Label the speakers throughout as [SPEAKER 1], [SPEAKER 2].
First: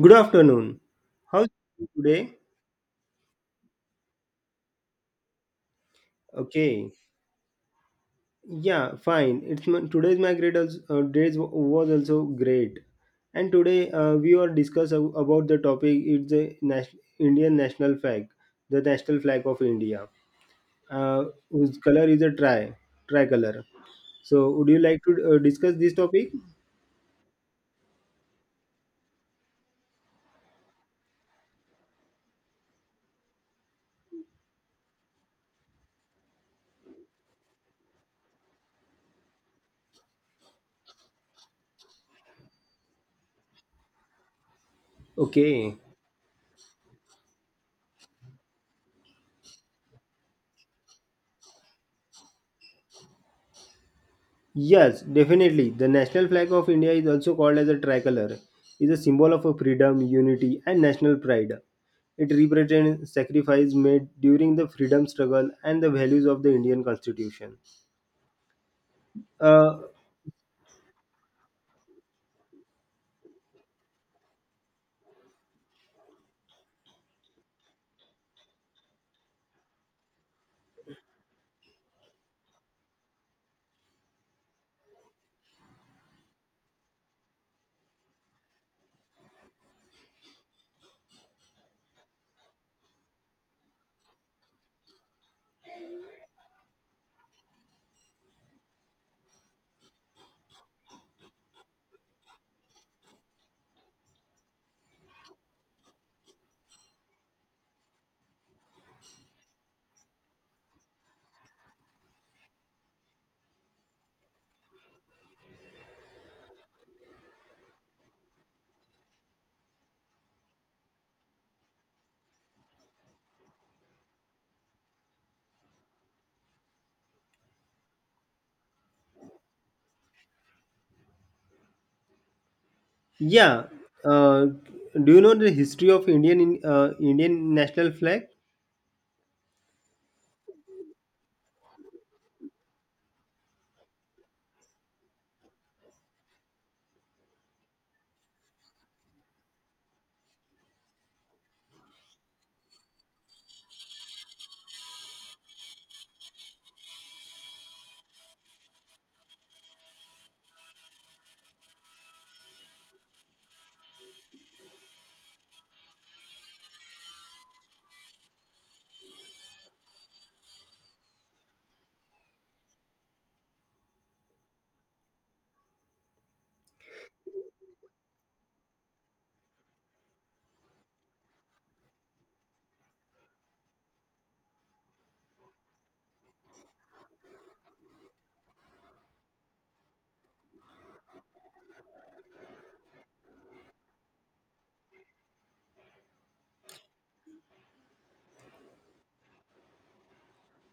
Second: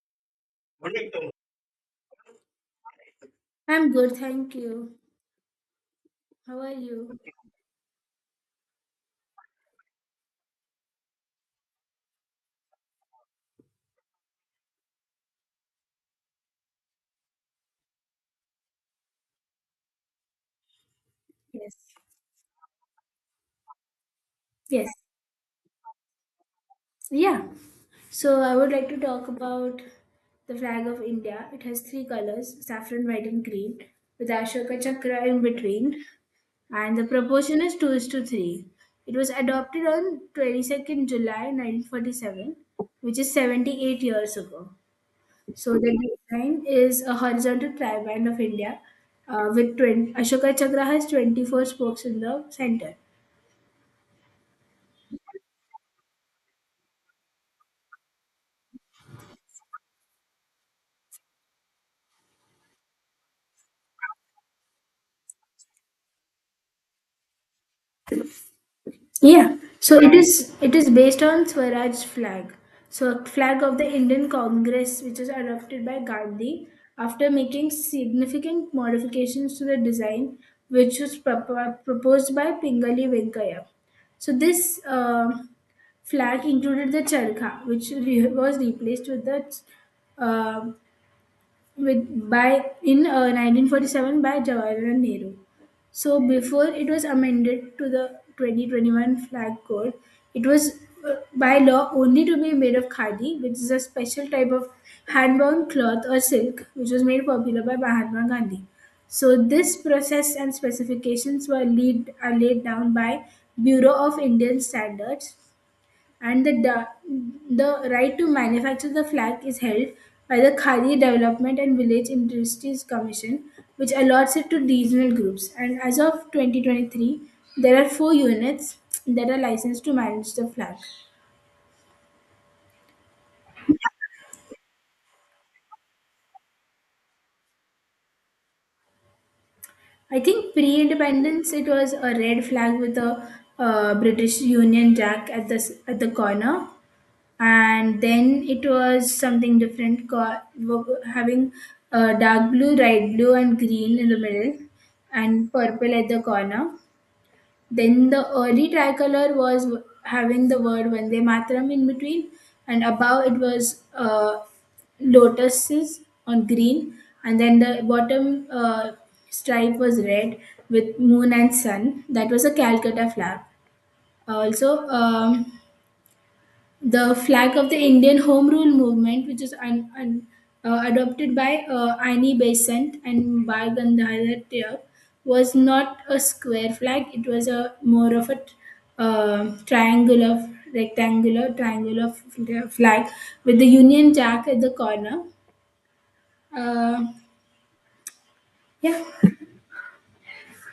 [SPEAKER 1] Good afternoon.
[SPEAKER 2] Morning. Evening.
[SPEAKER 1] How's it today?
[SPEAKER 2] I'm good, thank you. How are
[SPEAKER 1] Okay.
[SPEAKER 2] you?
[SPEAKER 1] Yeah, fine. Today's my days was also great, and today we are discuss about the topic. It's the Indian national flag, the national flag of India, uh,
[SPEAKER 2] Yes.
[SPEAKER 1] whose color is a tricolor. So, would you
[SPEAKER 2] Yes.
[SPEAKER 1] like to discuss this topic?
[SPEAKER 2] Yeah. So I would like to talk about the flag of India. It has three colors: saffron, white, and green, with Ashoka Chakra in between, and the proportion is two is to three. It was adopted on 22nd July 1947, which is 78 years ago. So
[SPEAKER 1] Okay.
[SPEAKER 2] the design is a horizontal triband of India, with 20, Ashoka Chakra has 24 spokes in the center.
[SPEAKER 1] Yes, definitely. The national flag of India is also called as a tricolor. It is a symbol of freedom, unity, and national pride. It represents sacrifice made during the freedom struggle and the values of the Indian Constitution.
[SPEAKER 2] Yeah,
[SPEAKER 1] Uh,
[SPEAKER 2] so it is based on Swaraj flag. So a flag of the Indian Congress, which was adopted by Gandhi after making significant modifications to the design, which was proposed by Pingali Venkaya. So this flag included the charkha, which was replaced with the uh, with by in 1947 by Jawaharlal Nehru. So before it was amended to the 2021 flag code, it was, by law, only to be made of khadi, which is a special type of hand-woven cloth or silk, which was made popular by Mahatma Gandhi. So this process and specifications were lead, are laid down by Bureau of Indian Standards, and the right to manufacture the flag is held by the Khadi Development and Village Industries Commission, which allots it to regional groups. And as of 2023, there are four units that are licensed to manage the flag.
[SPEAKER 1] yeah. Uh, do you know the history of Indian national flag?
[SPEAKER 2] I think pre independence it was a red flag with a British Union Jack at at the corner. And then it was something different, having dark blue, light blue, and green in the middle, and purple at the corner. Then the early tricolor was, having the word Vande Mataram in between, and above it was lotuses on green, and then the bottom stripe was red with moon and sun. That was a Calcutta flag. Also, the flag of the Indian Home Rule Movement, which is adopted by Annie Besant and Bal Gandhar Tier, was not a square flag. It was a more of a triangle, rectangular, triangular of flag with the Union Jack at the corner. Uh, yeah.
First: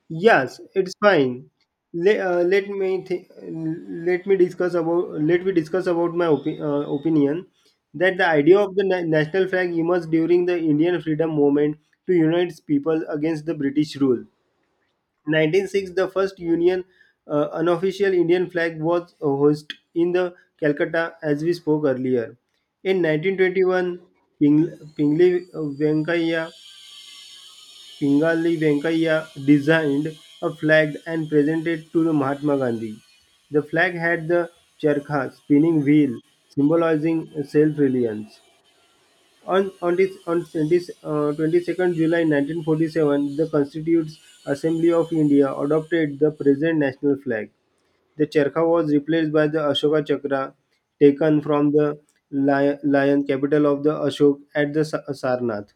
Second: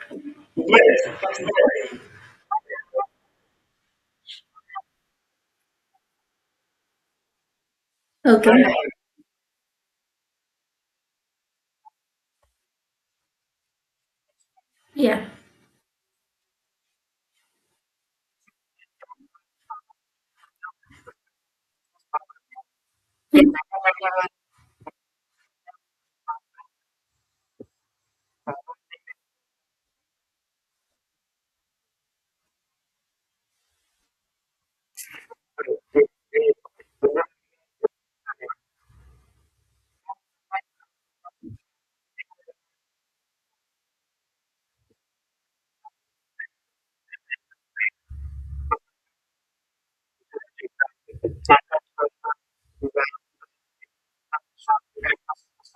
[SPEAKER 1] Yes, it's fine. Let, let me th- let me discuss about let me discuss about my opinion that the idea
[SPEAKER 2] Okay.
[SPEAKER 1] of the national flag emerged during the Indian freedom movement to unite people against the British rule.
[SPEAKER 2] Yeah.
[SPEAKER 1] 1906, the first union unofficial Indian flag was hoisted in the Calcutta, as we spoke earlier. In 1921, Ping- Pingle Venkaiah Pingali Venkaiah designed a flag and presented to the Mahatma Gandhi. The flag had the charkha spinning wheel symbolizing self-reliance. On 22nd July 1947, the Constitutes Assembly of India adopted the present national flag. The charkha was replaced by the Ashoka Chakra taken from the lion capital of the Ashok at the Sarnath.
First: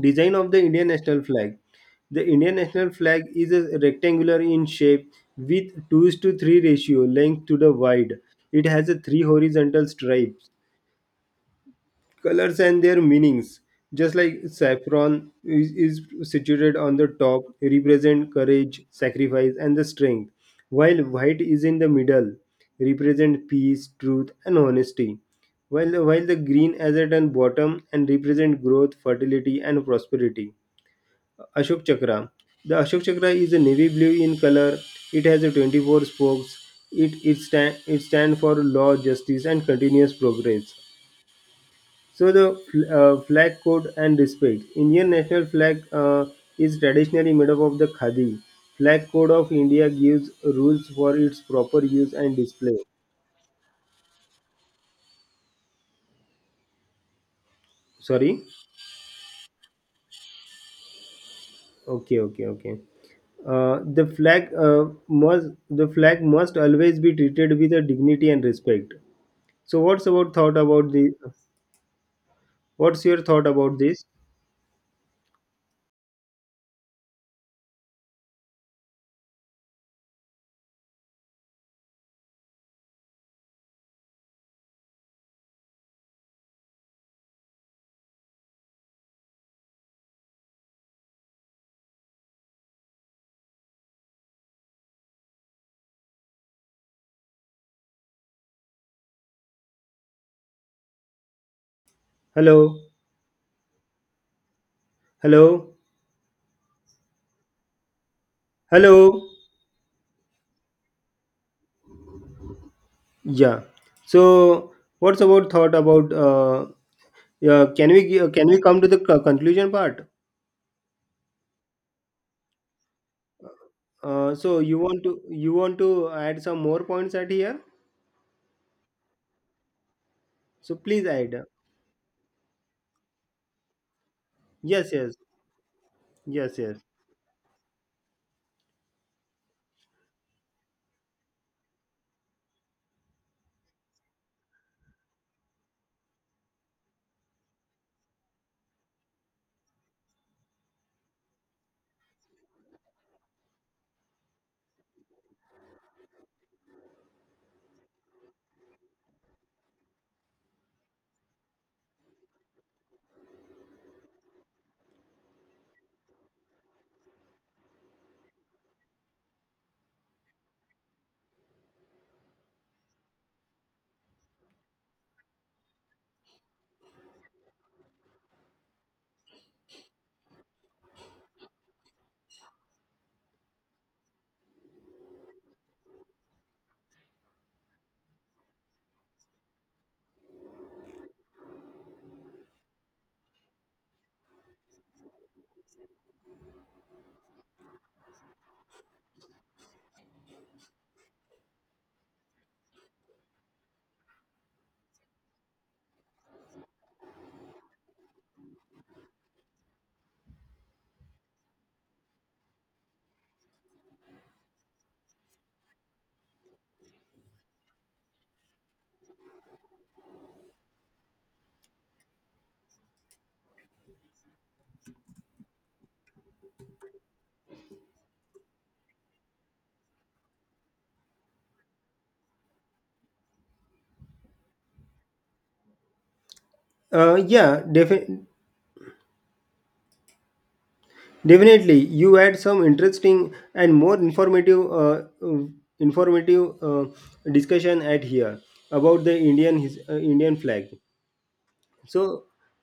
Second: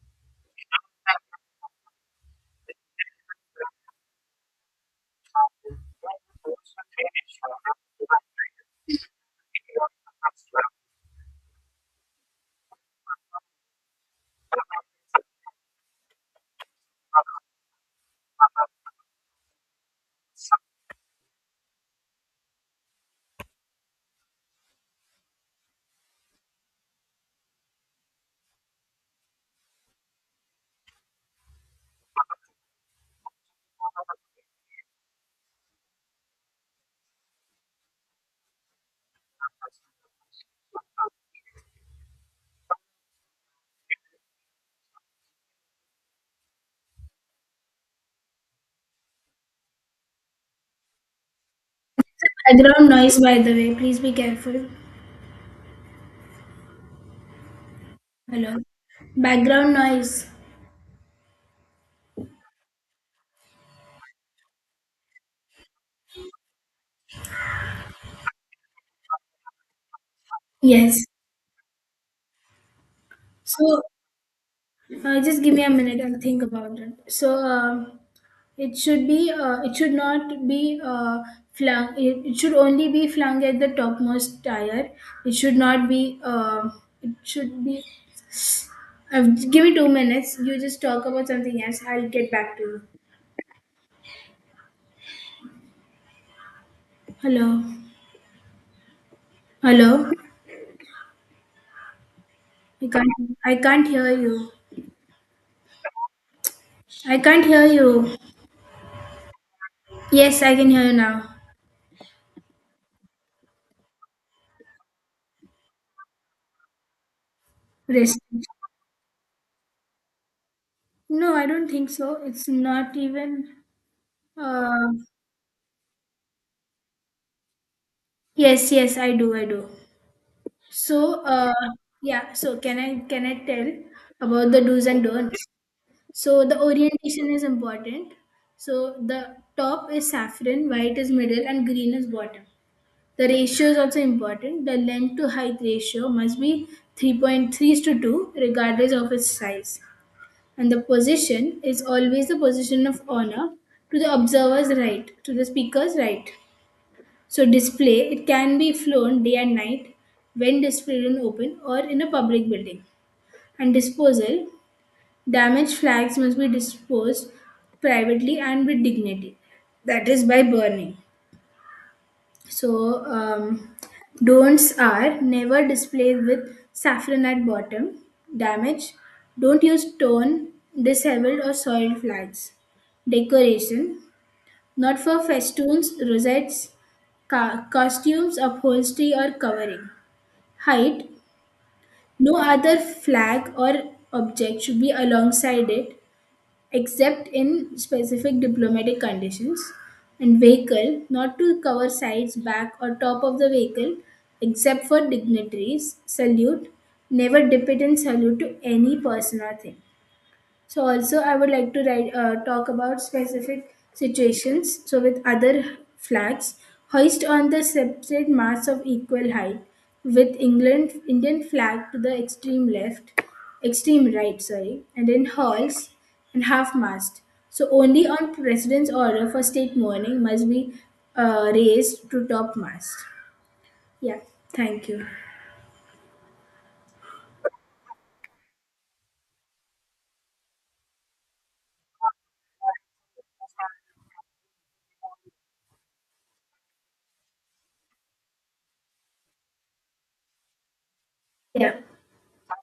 [SPEAKER 1] Design of the Indian national flag. The Indian national flag is a rectangular in shape with 2 to 3 ratio length to the wide. It has a three horizontal stripes. Colors and their meanings. Just like saffron is situated on the top, represent courage, sacrifice, and the strength, while white is in the middle, represent peace, truth, and honesty. While the green as at on bottom and represent growth, fertility, and prosperity. Ashok Chakra. The Ashok Chakra is a navy blue in color. It has a 24 spokes. It stand for law, justice, and continuous progress. So the flag code and respect. Indian national flag is traditionally made up of the khadi. Flag code of India gives rules for its proper use and display.
[SPEAKER 2] Background noise, by the way. Please be careful.
[SPEAKER 1] Sorry.
[SPEAKER 2] Hello. Background noise.
[SPEAKER 1] Okay. Okay. Okay. The flag must always be treated with a dignity and respect. So
[SPEAKER 2] Yes.
[SPEAKER 1] what's your thought about
[SPEAKER 2] So
[SPEAKER 1] this?
[SPEAKER 2] Just give me a minute. I'll think about it. So it should be. It should not be. Flung. It should only be flung at the topmost tire. It should not be. It should be. Uh, give me 2 minutes. You just talk about something else. I'll get back to you. Hello. Hello.
[SPEAKER 1] Hello,
[SPEAKER 2] I can't. I can't hear you.
[SPEAKER 1] hello,
[SPEAKER 2] I can't hear you.
[SPEAKER 1] hello.
[SPEAKER 2] Yes, I can hear you now.
[SPEAKER 1] Yeah. So what's our thought about yeah, can we
[SPEAKER 2] Rest.
[SPEAKER 1] can we come to the conclusion part?
[SPEAKER 2] No, I don't think so. It's not even.
[SPEAKER 1] Uh, so you
[SPEAKER 2] Uh,
[SPEAKER 1] want to you want to add some more points at here?
[SPEAKER 2] Yes, yes, I do, I do.
[SPEAKER 1] So please
[SPEAKER 2] So,
[SPEAKER 1] add.
[SPEAKER 2] yeah, so can I tell about the do's
[SPEAKER 1] Yes,
[SPEAKER 2] and
[SPEAKER 1] yes,
[SPEAKER 2] don'ts? So
[SPEAKER 1] yes,
[SPEAKER 2] the
[SPEAKER 1] yes.
[SPEAKER 2] orientation is important. So the top is saffron, white is middle, and green is bottom. The ratio is also important. The length to height ratio must be 3.3 to 2, regardless of its size. And the position is always the position of honor, to the observer's right, to the speaker's right. So, display: it can be flown day and night when displayed in open or in a public building. And disposal: damaged flags must be disposed privately and with dignity. That is by burning. So, don'ts are: never display with saffron at bottom. Damage: don't use torn, disheveled, or soiled flags. Decoration: not for festoons, rosettes, costumes, upholstery, or covering. Height: no other flag or object should be alongside it, except in specific diplomatic conditions. And vehicle: not to cover sides, back, or top of the vehicle, except for dignitaries. Salute: never dip it in salute to any person or thing. So also I would like to write, talk about specific situations. So, with other flags, hoist on the separate masts of equal height, with England Indian flag to the extreme left, extreme right, sorry, and then hulls and half mast. So only on president's order for state mourning must be raised to top mast. Yeah, thank you.
[SPEAKER 1] Yeah, definitely. Definitely, you had some interesting and more informative discussion at here about the Indian flag.
[SPEAKER 2] Yeah.
[SPEAKER 1] So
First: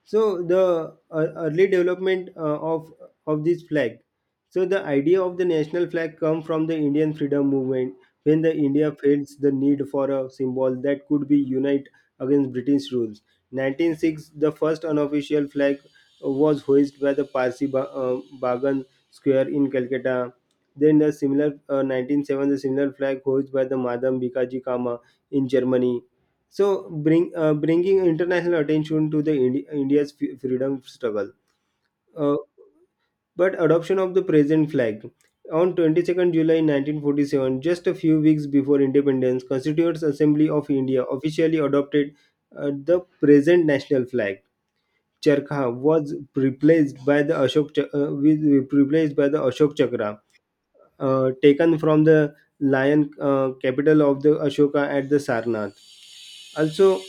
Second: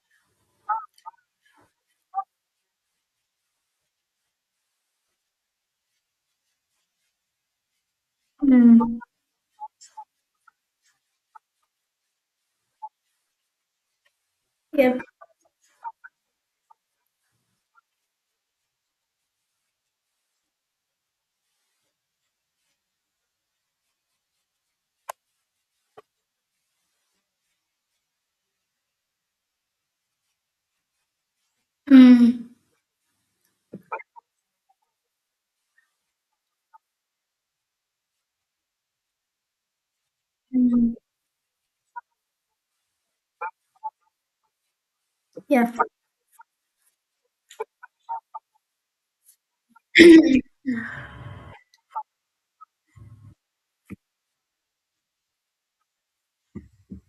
[SPEAKER 1] the early development of this flag. So the idea of the national flag come from the Indian freedom movement when the India
[SPEAKER 2] Mm.
[SPEAKER 1] felt the need for a symbol that could be unite against British rules. 1906, the first
[SPEAKER 2] Yeah.
[SPEAKER 1] unofficial flag was hoisted by the Parsi Bagan square in Calcutta. Then the similar 1907, the similar flag hoisted by the Madam Bikaji Kama in Germany, so bringing international attention to the India's freedom struggle. Uh,
[SPEAKER 2] Mm.
[SPEAKER 1] but adoption of the present flag on 22nd July 1947, just a few weeks before independence, Constituent Assembly of
[SPEAKER 2] Mm.
[SPEAKER 1] India officially adopted the present national flag.
[SPEAKER 2] Yeah.
[SPEAKER 1] Charkha was replaced by the Ashok Chakra, taken from the lion capital of the Ashoka at the Sarnath. Also,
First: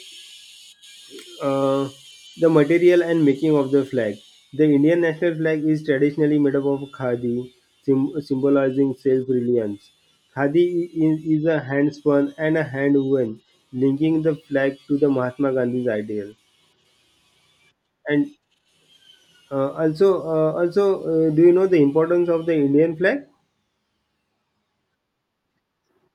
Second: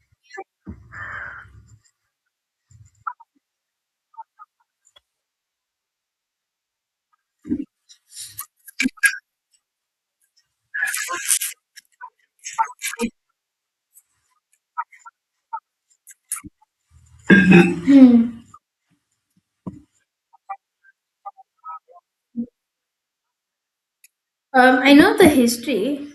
[SPEAKER 1] Uh, the material and making of the flag. The Indian national flag is traditionally made up of khadi, symbolizing self-reliance. Khadi is a hand-spun and a hand-woven, linking the flag to the Mahatma Gandhi's ideal. And
[SPEAKER 2] Mm.
[SPEAKER 1] do you know the importance of the Indian flag?
[SPEAKER 2] I know the history,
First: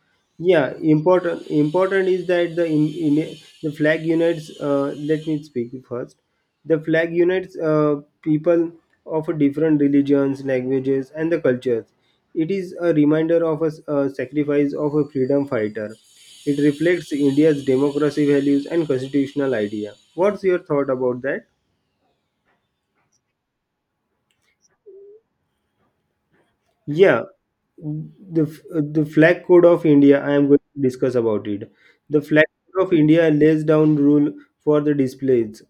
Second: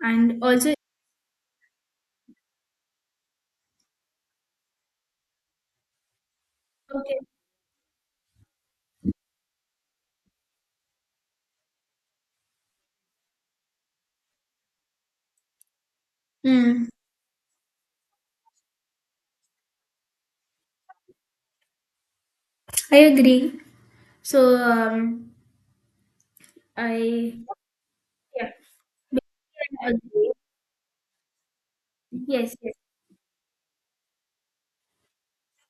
[SPEAKER 2] and also.
[SPEAKER 1] Yeah, important is that the in the flag unites let me speak first. The flag
[SPEAKER 2] Okay.
[SPEAKER 1] unites people of different religions, languages, and the cultures. It is a reminder of a sacrifice of a freedom fighter. It
[SPEAKER 2] Mm,
[SPEAKER 1] reflects India's democracy values and constitutional idea. What's your thought about that?
[SPEAKER 2] I agree. So,
[SPEAKER 1] Yeah,
[SPEAKER 2] I,
[SPEAKER 1] the
[SPEAKER 2] yeah,
[SPEAKER 1] the flag code of
[SPEAKER 2] I
[SPEAKER 1] India. I
[SPEAKER 2] agree.
[SPEAKER 1] am going to discuss about it. The flag
[SPEAKER 2] Yes, yes,
[SPEAKER 1] code of India lays down rule for the displays,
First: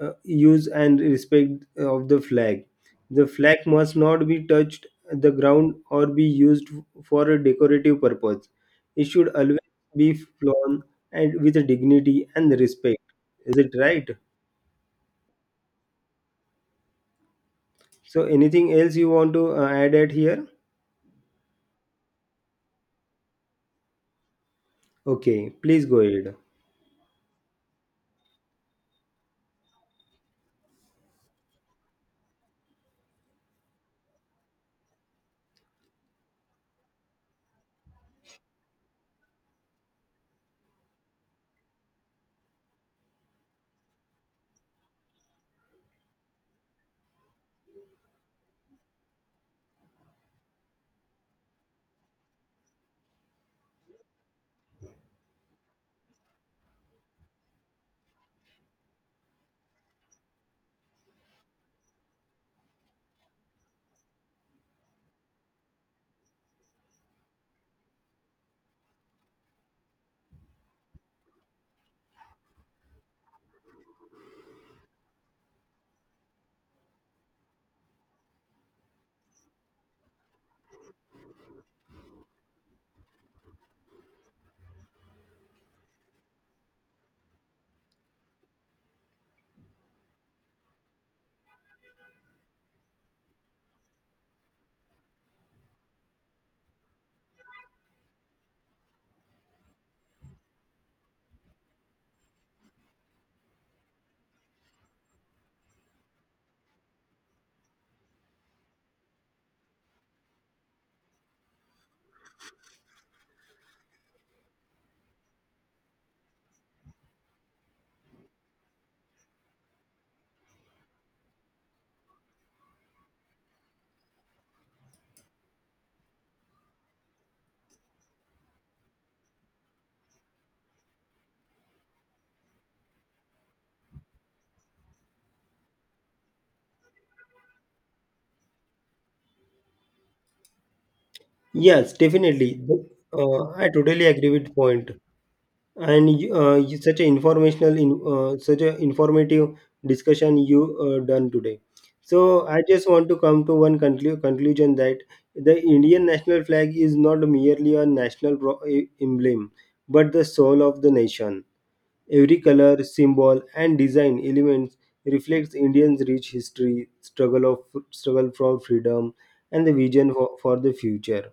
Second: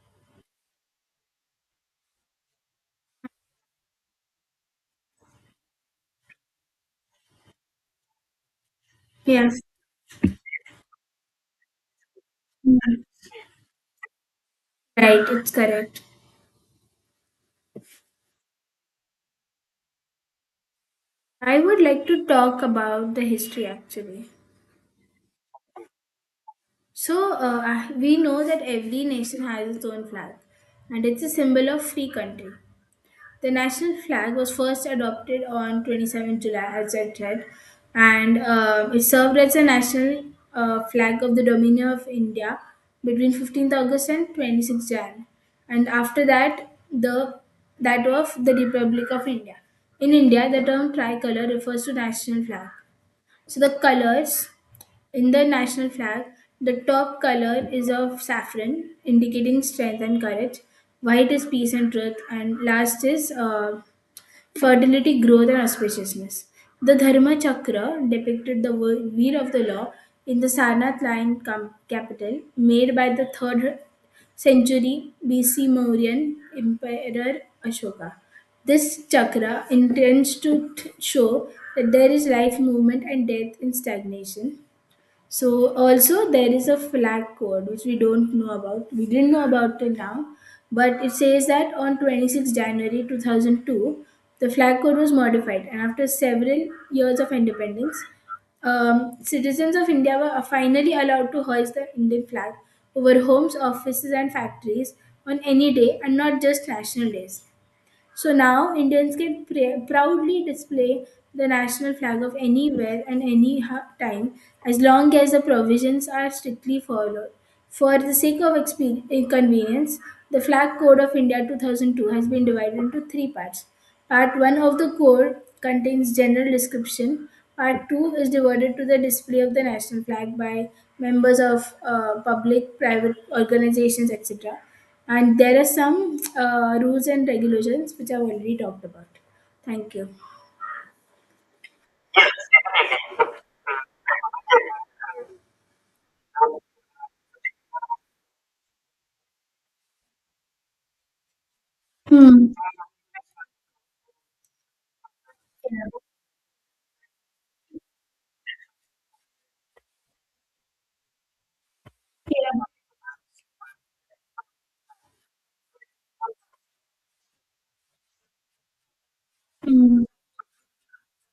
[SPEAKER 1] use and respect of the flag. The flag must not be touched the ground or be used for a decorative purpose. It should
[SPEAKER 2] yes.
[SPEAKER 1] always be flown and with dignity and respect.
[SPEAKER 2] Mm,
[SPEAKER 1] Is it right?
[SPEAKER 2] right, it's correct.
[SPEAKER 1] So, anything else you want to add at here?
[SPEAKER 2] I would like to talk about the history actually.
[SPEAKER 1] Okay, please go ahead.
[SPEAKER 2] So, we know that every nation has its own flag, and it's a symbol of free country. The national flag was first adopted on 27 July, as I said, and it served as the national flag of the Dominion of India between 15th August and 26th Jan, and after that, the that of the Republic of India. In India, the term tricolor refers to national flag. So the colors in the national flag: the top color is of saffron, indicating strength and courage. White is peace and truth, and last is fertility, growth, and auspiciousness. The Dharma Chakra depicted the wheel of the law in the Sarnath Lion capital, made by the 3rd century BC Mauryan Emperor Ashoka. This chakra intends to show that there is life, movement, and death in stagnation. So also there is a flag code which we don't know about. We didn't know about till now, but it says that on 26 January 2002, the flag code was modified, and after several years of independence, citizens of India were finally allowed to hoist the Indian flag over homes, offices, and factories on any day, and not just national days. So now Indians can proudly display the national flag of anywhere and any time, as long as the provisions are strictly followed. For the sake of inconvenience, the Flag Code of India 2002 has been divided into three parts. Part 1 of the code contains general description. Part 2 is devoted to the display of the national flag by members of public, private organizations, etc. And there are some rules and regulations which I've already talked about. Thank you.
[SPEAKER 1] Yes, definitely. I totally agree with point. And such an informative discussion you done today. So
[SPEAKER 2] Hmm.
[SPEAKER 1] I just want to come to one conclusion that the
[SPEAKER 2] Yeah.
[SPEAKER 1] Indian national flag is not merely a national emblem, but the soul of the nation. Every
[SPEAKER 2] Yeah.
[SPEAKER 1] color, symbol, and design elements reflects Indians' rich history, struggle for freedom, and the
[SPEAKER 2] Hmm.
[SPEAKER 1] vision for the future.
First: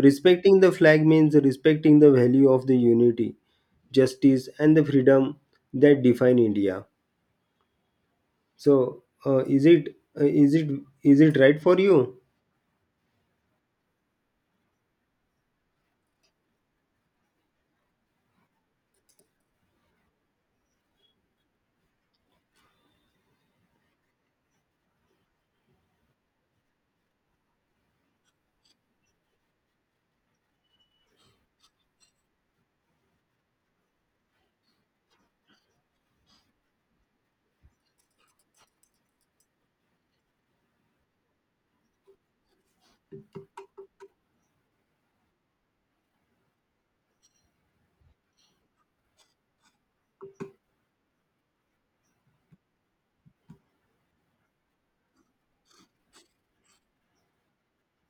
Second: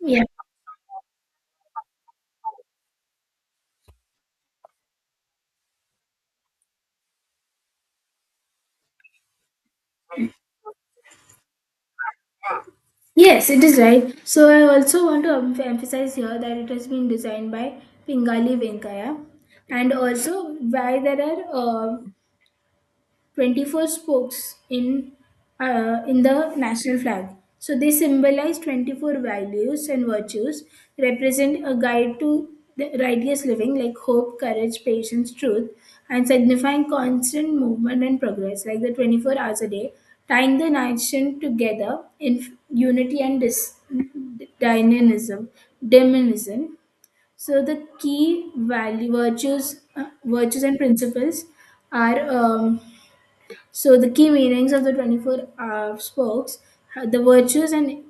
[SPEAKER 2] Yeah.
[SPEAKER 1] the flag means respecting the value of the unity, justice, and the freedom that define India. So, is it right for you?
[SPEAKER 2] Yes, it is right. So I also want to emphasize here that it has been designed by Pingali Venkaya, and also why there are uh, 24 spokes in the national flag. So they symbolize 24 values and virtues, represent a guide to the righteous living like hope, courage, patience, truth, and signifying constant movement and progress like the 24 hours a day, tying the nation together in unity and dynamism, diminism. So the key value virtues, virtues and principles are. So the key meanings of the 24 spokes, the virtues and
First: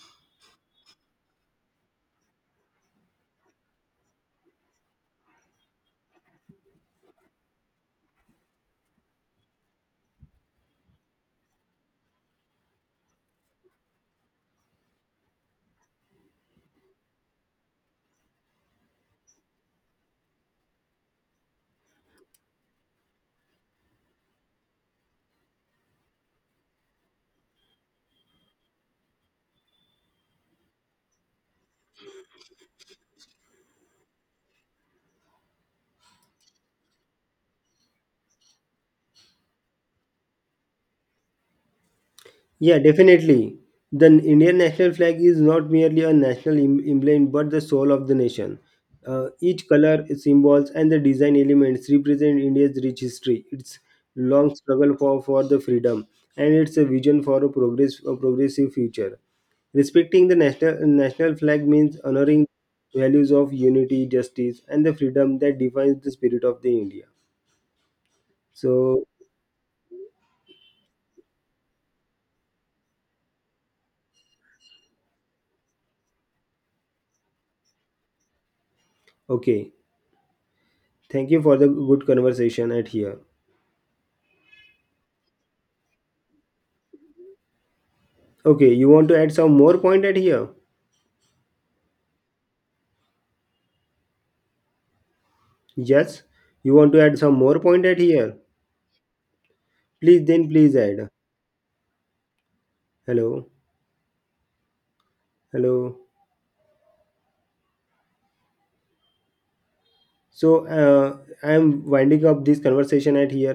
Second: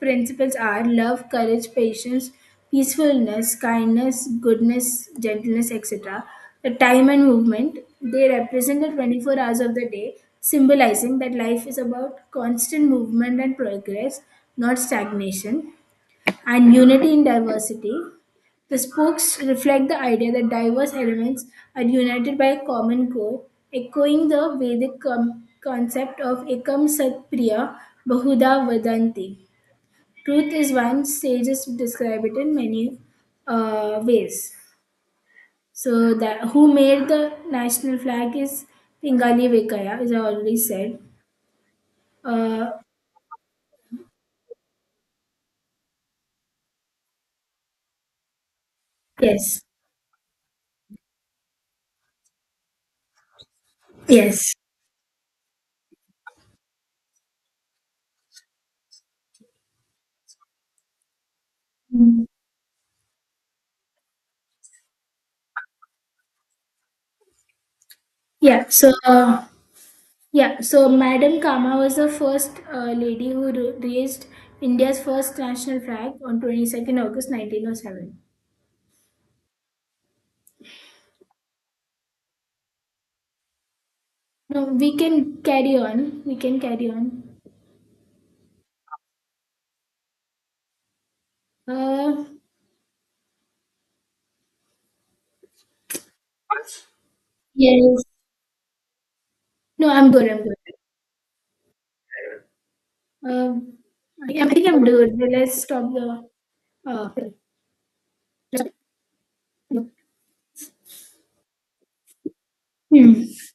[SPEAKER 2] principles, are love, courage, patience, peacefulness, kindness, goodness, gentleness, etc. The time and movement: they represent the 24 hours of the day, symbolizing that life is about constant movement and progress, not stagnation. And unity in diversity: the spokes reflect the idea that diverse elements are united by a common core, echoing the Vedic concept of Ekam Sat Priya Bahuda Vadanti. Truth is one, sages describe it in many ways. So, that who made the national flag is Pingali Vekaya, as I already said. Uh,
[SPEAKER 1] Yeah, definitely. The Indian national flag is not merely a national emblem but the soul of the nation.
[SPEAKER 2] yes,
[SPEAKER 1] Each color, symbols, and the design elements represent India's rich history, its long
[SPEAKER 2] yes.
[SPEAKER 1] struggle for the freedom, and its a vision for a a progressive future. Respecting the national flag means
[SPEAKER 2] Mm.
[SPEAKER 1] honoring values of unity, justice, and the freedom that defines the spirit of the India.
[SPEAKER 2] Yeah, so.
[SPEAKER 1] So,
[SPEAKER 2] Uh, Yeah, so Madam Kama was the first lady who raised India's first national flag on 22nd August 1907.
[SPEAKER 1] okay, thank you for the good conversation at here.
[SPEAKER 2] No, we can carry on. We can carry on.
[SPEAKER 1] Okay, you want to add some more point at here?
[SPEAKER 2] Uh,
[SPEAKER 1] Yes. You want to add some more point at
[SPEAKER 2] yes.
[SPEAKER 1] here?
[SPEAKER 2] No, I'm good. I'm good.
[SPEAKER 1] Please add. Hello.
[SPEAKER 2] Uh, I think I'm good. Let's stop
[SPEAKER 1] Hello.
[SPEAKER 2] the. Uh,
[SPEAKER 1] So I am winding up this conversation at
[SPEAKER 2] hmm.
[SPEAKER 1] here.